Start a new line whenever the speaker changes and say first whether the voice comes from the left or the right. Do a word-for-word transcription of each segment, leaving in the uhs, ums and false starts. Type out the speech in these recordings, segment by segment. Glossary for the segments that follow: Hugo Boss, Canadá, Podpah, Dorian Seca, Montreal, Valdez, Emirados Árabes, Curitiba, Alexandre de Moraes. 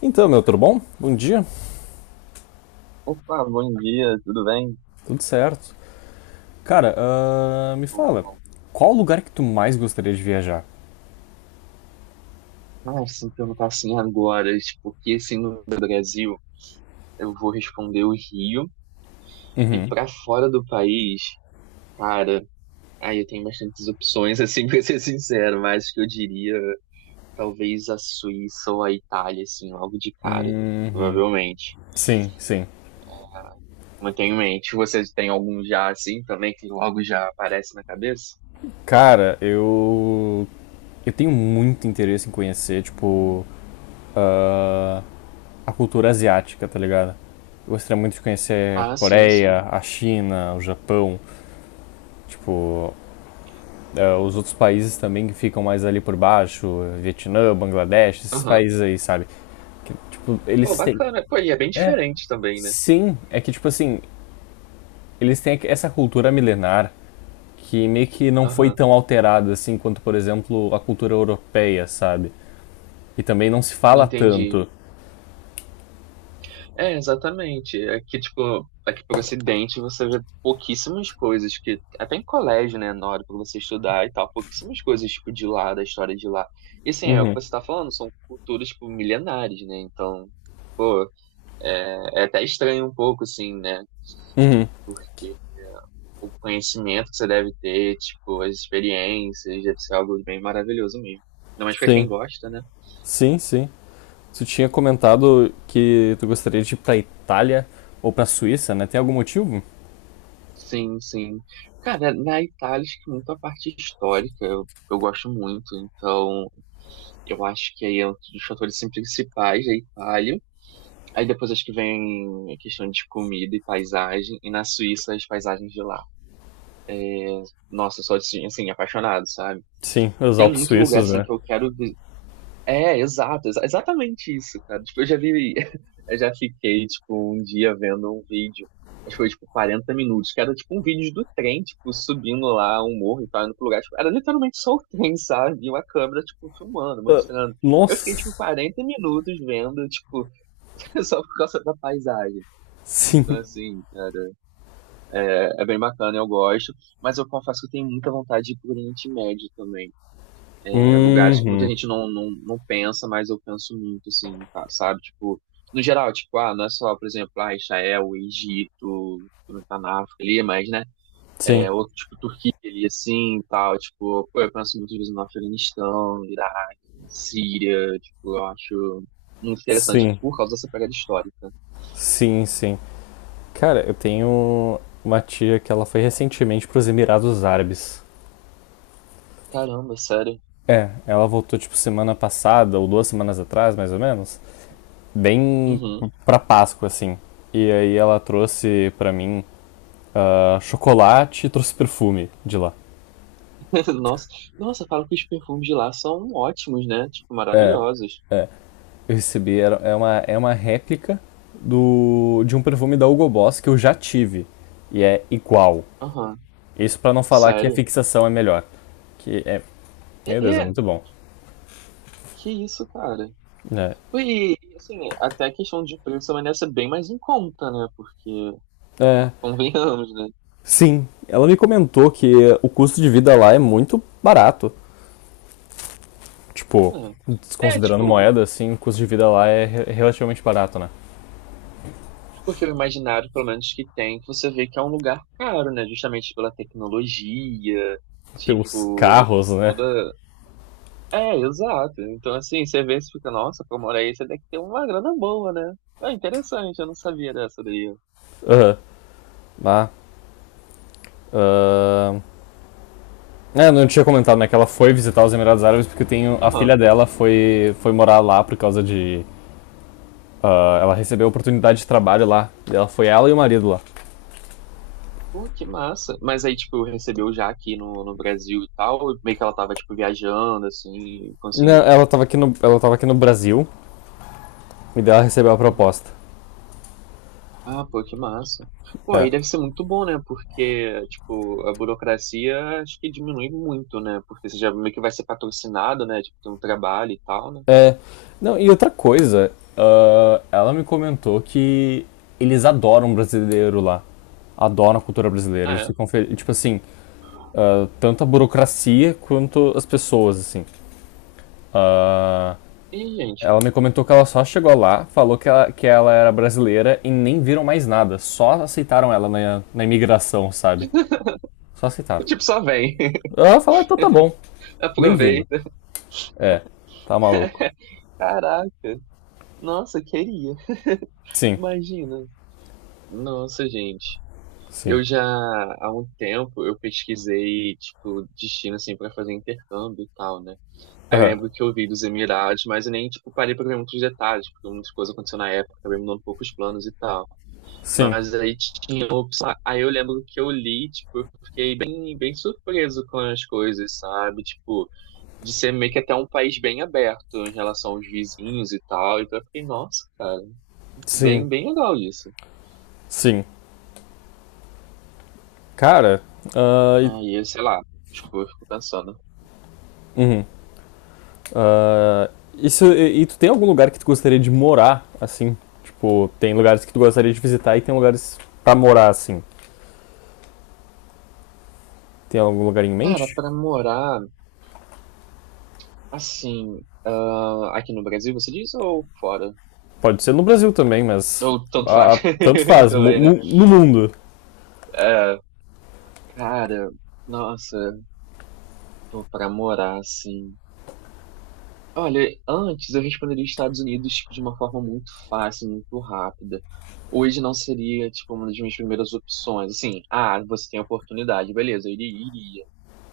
left: Então, meu, tudo bom? Bom dia,
right: Opa, bom dia, tudo bem?
left: tudo certo. Cara, ahn, me
right: Tudo
left: fala,
right: bom.
left: qual o lugar que tu mais gostaria de viajar?
right: Ah, se me perguntar assim agora, tipo, que assim no Brasil, eu vou responder o Rio. E
left: Uhum.
right: pra fora do país, cara, aí eu tenho bastantes opções, assim, pra ser sincero, mas que eu diria talvez a Suíça ou a Itália, assim, logo de cara,
left: Uhum.
right: provavelmente.
left: Sim, sim.
right: Não tenho em mente. Vocês têm algum já, assim, também, que logo já aparece na cabeça?
left: Cara, eu. Eu tenho muito interesse em conhecer, tipo. ah, a cultura asiática, tá ligado? Eu gostaria muito de conhecer
right: Ah, sim, sim.
left: Coreia, a China, o Japão, tipo, eh, os outros países também que ficam mais ali por baixo, Vietnã, Bangladesh, esses
right: Aham.
left: países aí, sabe? Tipo,
right: Pô,
left: eles têm.
right: bacana. Pô, e é bem
left: É,
right: diferente também, né?
left: sim. É que, tipo assim, eles têm essa cultura milenar que meio que não foi
right: Aham.
left: tão alterada assim quanto, por exemplo, a cultura europeia, sabe? E também não se fala
right: Entendi.
left: tanto.
right: É, exatamente. Aqui, tipo, aqui pro Ocidente você vê pouquíssimas coisas que, até em colégio, né, na hora pra você estudar e tal, pouquíssimas coisas, tipo, de lá, da história de lá. E assim, é o que
left: Uhum.
right: você tá falando, são culturas, tipo, milenares, né, então, pô, é é até estranho um pouco, assim, né, porque o conhecimento que você deve ter, tipo, as experiências, deve ser algo bem maravilhoso mesmo. Ainda mais pra quem
left: Sim,
right: gosta, né?
left: sim, sim. Tu tinha comentado que tu gostaria de ir pra Itália ou pra Suíça, né? Tem algum motivo?
right: Sim, sim. Cara, na Itália, acho que muito a parte histórica eu, eu gosto muito. Então, eu acho que aí é um dos fatores assim, principais da Itália. Aí depois acho que vem a questão de comida e paisagem. E na Suíça, as paisagens de lá. Nossa, eu sou assim, assim, apaixonado, sabe?
left: Sim, os
right: Tem
left: Alpes
right: muito lugar
left: suíços,
right: assim
left: né?
right: que eu quero. É, exato, exa- exatamente isso, cara. Tipo, eu já vi, eu já fiquei, tipo, um dia vendo um vídeo, acho que foi, tipo, quarenta minutos, que era, tipo, um vídeo do trem, tipo, subindo lá um morro e tal, indo pro lugar, tipo, era literalmente só o trem, sabe? E uma câmera, tipo, filmando,
left: Ah,
right: mostrando. Eu fiquei, tipo,
left: nossa!
right: quarenta minutos vendo, tipo, só por causa da paisagem. Então,
left: Sim.
right: assim, cara, é, é bem bacana, eu gosto, mas eu confesso que eu tenho muita vontade de ir pro Oriente Médio também. É, lugares que muita
left: Uhum.
right: gente não, não, não pensa, mas eu penso muito, assim, tá, sabe? Tipo, no geral, tipo, ah, não é só, por exemplo, ah, Israel, Egito, não tá na África ali, mas, né?
left: Sim,
right: É, outro tipo, Turquia ali, assim, e tal. Tipo, pô, eu penso muitas vezes no Afeganistão, no Iraque, na Síria, tipo, eu acho muito interessante
left: sim,
right: por causa dessa pegada histórica.
left: sim, sim. Cara, eu tenho uma tia que ela foi recentemente para os Emirados Árabes.
right: Caramba, sério.
left: É, ela voltou tipo semana passada ou duas semanas atrás, mais ou menos, bem
right: Uhum.
left: pra Páscoa assim. E aí ela trouxe pra mim ah, chocolate e trouxe perfume de lá.
right: Nossa, nossa, falam que os perfumes de lá são ótimos, né? Tipo,
left: É,
right: maravilhosos.
left: eu recebi era, é uma é uma réplica do de um perfume da Hugo Boss que eu já tive e é igual.
right: Aham,
left: Isso pra não falar que a
right: sério.
left: fixação é melhor, que é,
right: É,
left: meu Deus, é
right: é.
left: muito bom.
right: Que isso, cara.
left: É.
right: E, assim, até a questão de preço também deve ser bem mais em conta, né? Porque,
left: É,
right: convenhamos, né?
left: sim, ela me comentou que o custo de vida lá é muito barato. Tipo,
right: É. É,
left: desconsiderando
right: tipo,
left: moeda, assim, o custo de vida lá é re- relativamente barato, né?
right: porque o imaginário, pelo menos que tem, que você vê que é um lugar caro, né? Justamente pela tecnologia,
left: Pelos
right: tipo,
left: carros, né?
right: toda. É, exato. Então, assim, você vê e fica, nossa, pra morar aí, você tem que ter uma grana boa, né? É interessante, eu não sabia dessa daí.
left: Aham, lá. Ahn. É, não tinha comentado, né? Que ela foi visitar os Emirados Árabes porque tem a
right: Aham.
left: filha dela foi, foi morar lá por causa de. Ah, ela recebeu oportunidade de trabalho lá. E ela foi ela e o marido lá.
right: Pô, que massa. Mas aí, tipo, recebeu já aqui no, no Brasil e tal, meio que ela tava, tipo, viajando, assim, e
left: Não,
right: conseguiu.
left: ela tava aqui no, ela tava aqui no Brasil e daí ela recebeu a
right: Uhum.
left: proposta.
right: Ah, pô, que massa. Pô,
left: É.
right: aí deve ser muito bom, né? Porque, tipo, a burocracia acho que diminui muito, né? Porque você já meio que vai ser patrocinado, né? Tipo, tem um trabalho e tal, né?
left: Não, e outra coisa, ah, ela me comentou que eles adoram um brasileiro lá. Adoram a cultura brasileira.
right: Ah,
left: Eles
right: é?
left: ficam felizes. Tipo assim, ah, tanto a burocracia quanto as pessoas, assim.
right: Ih, gente.
left: Ela me comentou que ela só chegou lá, falou que ela, que ela era brasileira e nem viram mais nada. Só aceitaram ela na, na imigração, sabe? Só aceitaram.
right: Tipo, só vem.
left: Ela falou, então tá bom. Bem-vindo.
right: Aproveita.
left: É, tá maluco.
right: Caraca. Nossa, queria.
left: Sim,
right: Imagina. Nossa, gente.
left: sim.
right: Eu já, há um tempo, eu pesquisei, tipo, destino, assim, pra fazer intercâmbio e tal, né? Aí eu
left: Aham.
right: lembro que eu vi dos Emirados, mas eu nem, tipo, parei pra ver muitos detalhes, porque muitas coisas aconteceram na época, acabei mudando um pouco os planos e tal.
left: Sim,
right: Mas aí tinha opção. Aí eu lembro que eu li, tipo, eu fiquei bem, bem surpreso com as coisas, sabe? Tipo, de ser meio que até um país bem aberto em relação aos vizinhos e tal. Então eu fiquei, nossa, cara, bem,
left: sim,
right: bem legal isso.
left: sim. Cara, ah, e
right: Aí, sei lá, tipo, eu fico pensando.
left: uhum. Ah, isso, e, e tu tem algum lugar que tu gostaria de morar, assim? Tipo, tem lugares que tu gostaria de visitar e tem lugares pra morar, assim. Tem algum lugar em
right: Cara,
left: mente?
right: pra morar, assim, ah, aqui no Brasil, você diz, ou fora?
left: Pode ser no Brasil também, mas
right: Ou tanto faz,
left: ah, tanto
right: eu
left: faz. mu-
right: também, né?
left: mu- no mundo.
right: É, cara, nossa, pô, pra morar, assim. Olha, antes eu responderia Estados Unidos, tipo, de uma forma muito fácil, muito rápida. Hoje não seria, tipo, uma das minhas primeiras opções. Assim, ah, você tem a oportunidade, beleza, eu iria, iria.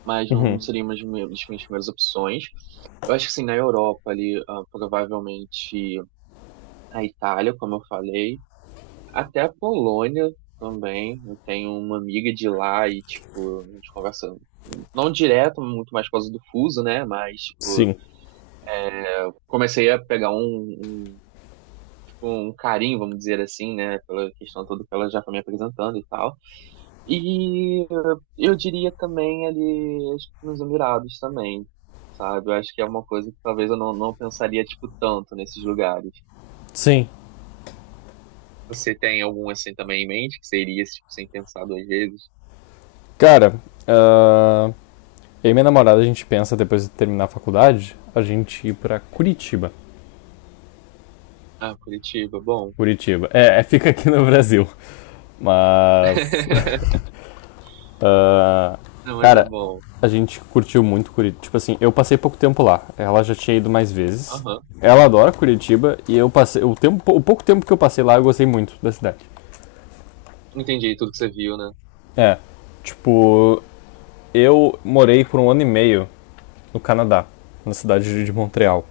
right: Mas não seria uma das minhas das minhas primeiras opções. Eu acho que, assim, na Europa ali, ah, provavelmente, a Itália, como eu falei, até a Polônia também. Eu tenho uma amiga de lá e, tipo, a gente conversa, não direto, muito mais por causa do fuso, né? Mas, tipo,
left: Sim.
right: comecei a pegar um, um, tipo, um carinho, vamos dizer assim, né? Pela questão toda que ela já foi me apresentando e tal. E eu diria também ali, acho que nos Emirados também. Sabe, eu acho que é uma coisa que talvez eu não, não pensaria, tipo, tanto nesses lugares.
left: Sim.
right: Você tem algum assim também em mente que seria esse tipo, sem pensar duas vezes?
left: Cara, ah, eu e minha namorada, a gente pensa, depois de terminar a faculdade, a gente ir pra Curitiba.
right: Ah, Curitiba, bom.
left: Curitiba. É, é, fica aqui no Brasil. Mas Ah,
right: Não, mas é
left: cara,
right: bom.
left: a gente curtiu muito Curitiba. Tipo assim, eu passei pouco tempo lá. Ela já tinha ido mais vezes.
right: Aham.
left: Ela adora Curitiba e eu passei. O, tempo, o pouco tempo que eu passei lá, eu gostei muito da cidade.
right: Entendi tudo que você viu, né?
left: É. Tipo, eu morei por um ano e meio no Canadá, na cidade de Montreal.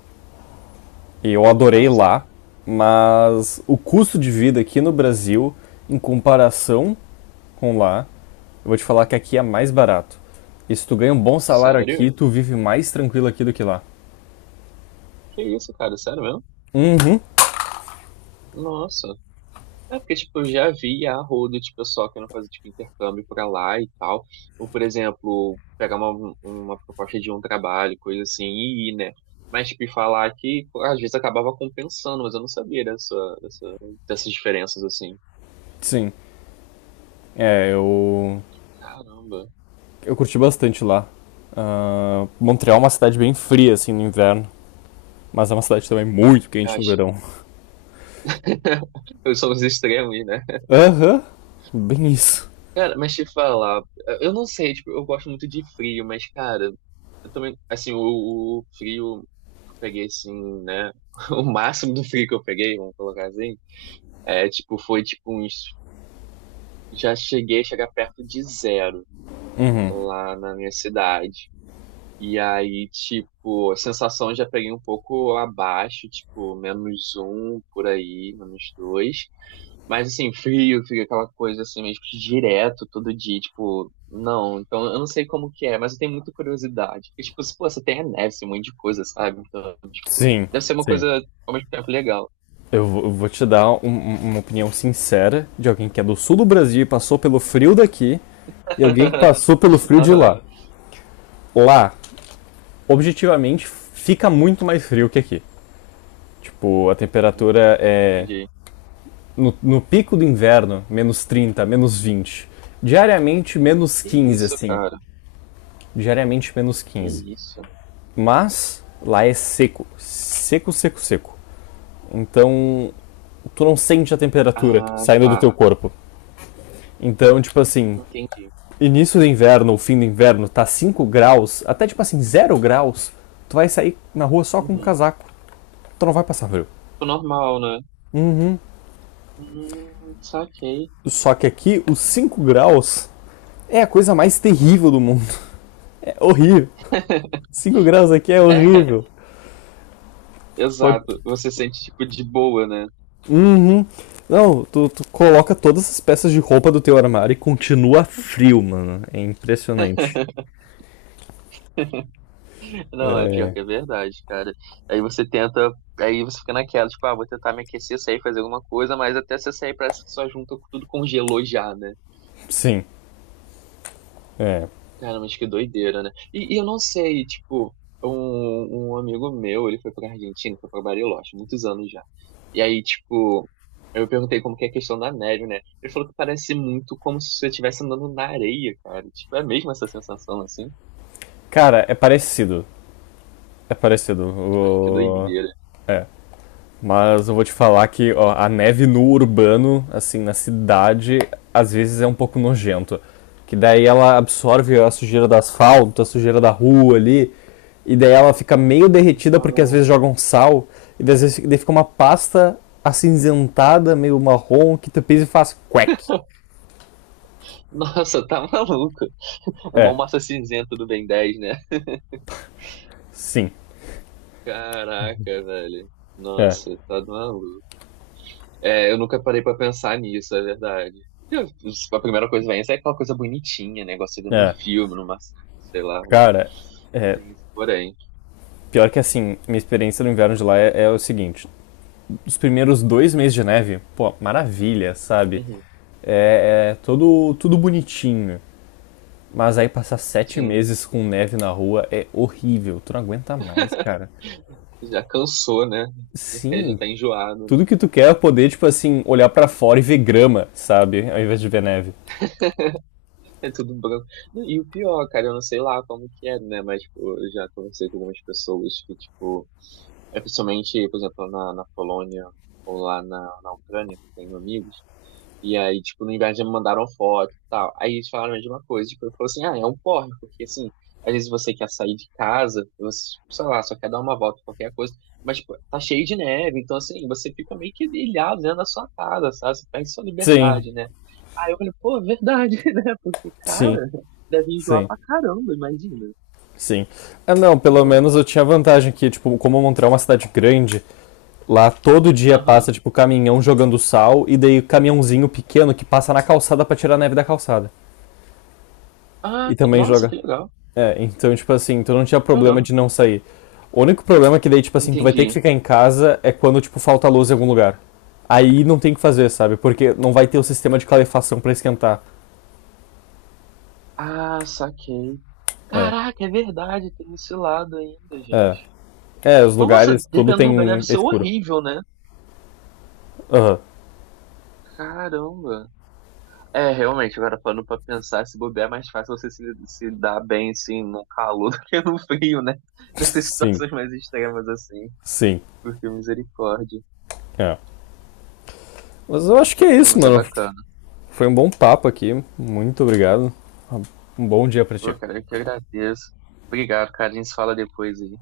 left: E eu
right: Pô, que
left: adorei
right: massa,
left: lá,
right: cara.
left: mas o custo de vida aqui no Brasil, em comparação com lá, eu vou te falar que
right: Aham.
left: aqui é mais barato. E se tu ganha um bom salário aqui,
right: Sério?
left: tu vive mais tranquilo aqui do que lá.
right: Que isso, cara? Sério mesmo?
left: Uhum,
right: Nossa. É porque, tipo, eu já vi a rodo de pessoal querendo fazer, tipo, intercâmbio pra lá e tal. Ou, por exemplo, pegar uma, uma proposta de um trabalho, coisa assim, e ir, né? Mas, tipo, e falar que às vezes acabava compensando, mas eu não sabia dessa, dessa, dessas diferenças, assim.
left: sim. É, eu,
right: Caramba.
left: eu curti bastante lá. Ah, Montreal é uma cidade bem fria, assim, no inverno. Mas é uma cidade também muito
right: Eu
left: quente no
right: acho.
left: verão.
right: Eu sou os extremos, né?
left: Aham, uhum, bem isso.
right: Cara, mas te falar, eu não sei, tipo, eu gosto muito de frio, mas, cara, eu também, assim, o, o frio que eu peguei, assim, né? O máximo do frio que eu peguei, vamos colocar assim, é, tipo, foi, tipo, uns, já cheguei a chegar perto de zero lá na minha cidade. E aí, tipo, a sensação eu já peguei um pouco abaixo, tipo, menos um por aí, menos dois. Mas assim, frio, fica aquela coisa assim, meio que direto, todo dia, tipo, não, então eu não sei como que é, mas eu tenho muita curiosidade. Porque, tipo, se, pô, você tem a neve, esse monte de coisa, sabe? Então, tipo,
left: Sim,
right: deve ser uma
left: sim.
right: coisa ao mesmo tempo legal.
left: Eu vou eu vou te dar um- um- uma opinião sincera de alguém que é do sul do Brasil e passou pelo frio daqui e alguém que passou pelo frio de
right: Aham.
left: lá. Lá, objetivamente fica muito mais frio que aqui. Tipo, a
right: Hum,
left: temperatura é
right: entendi.
left: no, no pico do inverno, menos trinta, menos vinte. Diariamente, menos
right: Que
left: quinze
right: isso,
left: assim.
right: cara?
left: Diariamente, menos
right: Que
left: quinze
right: isso?
left: Mas lá é seco. Seco, seco, seco. Então, tu não sente a temperatura
right: Ah,
left: saindo do
right: tá.
left: teu corpo. Então, tipo assim,
right: Entendi.
left: início do inverno ou fim do inverno tá cinco graus, até tipo assim, zero graus, tu vai sair na rua só com um
right: Uhum.
left: casaco. Tu não vai passar frio.
right: Tipo, normal, né? Hum, saquei.
left: Só que aqui, os cinco graus é a coisa mais terrível do mundo. É horrível. Cinco graus aqui é
right: É,
left: horrível. Pode.
right: exato. Você sente, tipo, de boa, né?
left: Uhum. Não, tu, tu coloca todas as peças de roupa do teu armário e continua frio, mano. É impressionante.
right: Não, é pior
left: É.
right: que é verdade, cara. Aí você tenta, aí você fica naquela, tipo, ah, vou tentar me aquecer, sair, fazer alguma coisa, mas até você sair parece que só junta com- tudo congelou já, né?
left: Sim. É.
right: Cara, mas que doideira, né? E, e eu não sei, tipo, um, um amigo meu, ele foi pra Argentina, foi pra Bariloche, muitos anos já. E aí, tipo, eu perguntei como que é a questão da neve, né? Ele falou que parece muito como se você estivesse andando na areia, cara. Tipo, é mesmo essa sensação assim?
left: Cara, é parecido. É parecido.
right: Que
left: O.
right: doideira.
left: É. Mas eu vou te falar que ó, a neve no urbano, assim, na cidade, às vezes é um pouco nojento. Que daí ela absorve a sujeira do asfalto, a sujeira da rua ali, e daí ela fica meio derretida porque às
right: Ah,
left: vezes jogam sal, e daí às vezes daí fica uma pasta acinzentada, meio marrom, que tu pisa e faz quack.
right: Nossa, tá maluco. É
left: É,
right: igual massa cinzenta do Ben dez, né?
left: sim,
right: Caraca, velho.
left: é,
right: Nossa, tá maluco. É, eu nunca parei pra pensar nisso, é verdade. Eu- A primeira coisa que vem é aquela coisa bonitinha, né? Igual você vê no
left: é.
right: filme, numa, sei lá, né?
left: Cara, é,
right: Tem isso, porém.
left: pior que assim, minha experiência no inverno de lá é, é o seguinte: os primeiros dois meses de neve, pô, maravilha, sabe?
right: Uhum,
left: É, é todo, tudo bonitinho. Né? Mas aí passar sete
right: sim.
left: meses com neve na rua é horrível. Tu não aguenta mais, cara.
right: Já cansou, né? Já, já
left: Sim,
right: tá enjoado,
left: tudo
right: né?
left: que tu quer é poder, tipo assim, olhar pra fora e ver grama, sabe? Ao invés de ver neve.
right: É tudo branco. E o pior, cara, eu não sei lá como que é, né? Mas, tipo, eu já conversei com algumas pessoas que, tipo, é principalmente, por exemplo, na, na Polônia ou lá na, na Ucrânia, tenho amigos. E aí, tipo, no inverno já me mandaram foto e tal. Aí eles falaram a mesma coisa. Tipo, eu falei assim, ah, é um porre, porque assim, às vezes você quer sair de casa, você, sei lá, só quer dar uma volta, qualquer coisa, mas tipo, tá cheio de neve, então assim, você fica meio que ilhado dentro da sua casa, sabe? Você perde sua
left: Sim,
right: liberdade, né? Aí eu falei, pô, é verdade, né? Porque,
left: sim,
right: cara, deve enjoar
left: sim,
right: pra caramba, imagina.
left: sim. Ah, não, pelo
right: Uhum.
left: menos eu tinha vantagem que, tipo, como Montreal é uma cidade grande, lá todo dia passa,
right: Aham.
left: tipo, caminhão jogando sal e daí caminhãozinho pequeno que passa na calçada pra tirar a neve da calçada.
right: Ah,
left: E
right: que-
left: também
right: nossa,
left: joga.
right: que legal.
left: É, então, tipo assim, tu não tinha problema
right: Caramba.
left: de não sair. O único problema é que daí, tipo assim, tu vai ter que
right: Entendi.
left: ficar em casa é quando, tipo, falta luz em algum lugar. Aí não tem o que fazer, sabe? Porque não vai ter o sistema de calefação pra esquentar.
right: Ah, saquei.
left: É,
right: Caraca, é verdade, tem esse lado ainda,
left: é.
right: gente.
left: É, os
right: Nossa,
left: lugares, tudo
right: dependendo do lugar, deve
left: tem é
right: ser
left: escuro.
right: horrível, né?
left: Aham.
right: Caramba. É, realmente, agora parando pra pensar, se bobear é mais fácil você se, se dar bem, assim, no calor do que no frio, né? Nessas
left: Sim,
right: situações mais extremas, assim.
left: sim.
right: Porque misericórdia.
left: É. Mas eu acho que é
right: Pô,
left: isso,
right: mas é
left: mano.
right: bacana.
left: Foi um bom papo aqui. Muito obrigado. Um bom dia pra ti.
right: Pô, cara, eu que agradeço. Obrigado, cara. A gente se fala depois aí.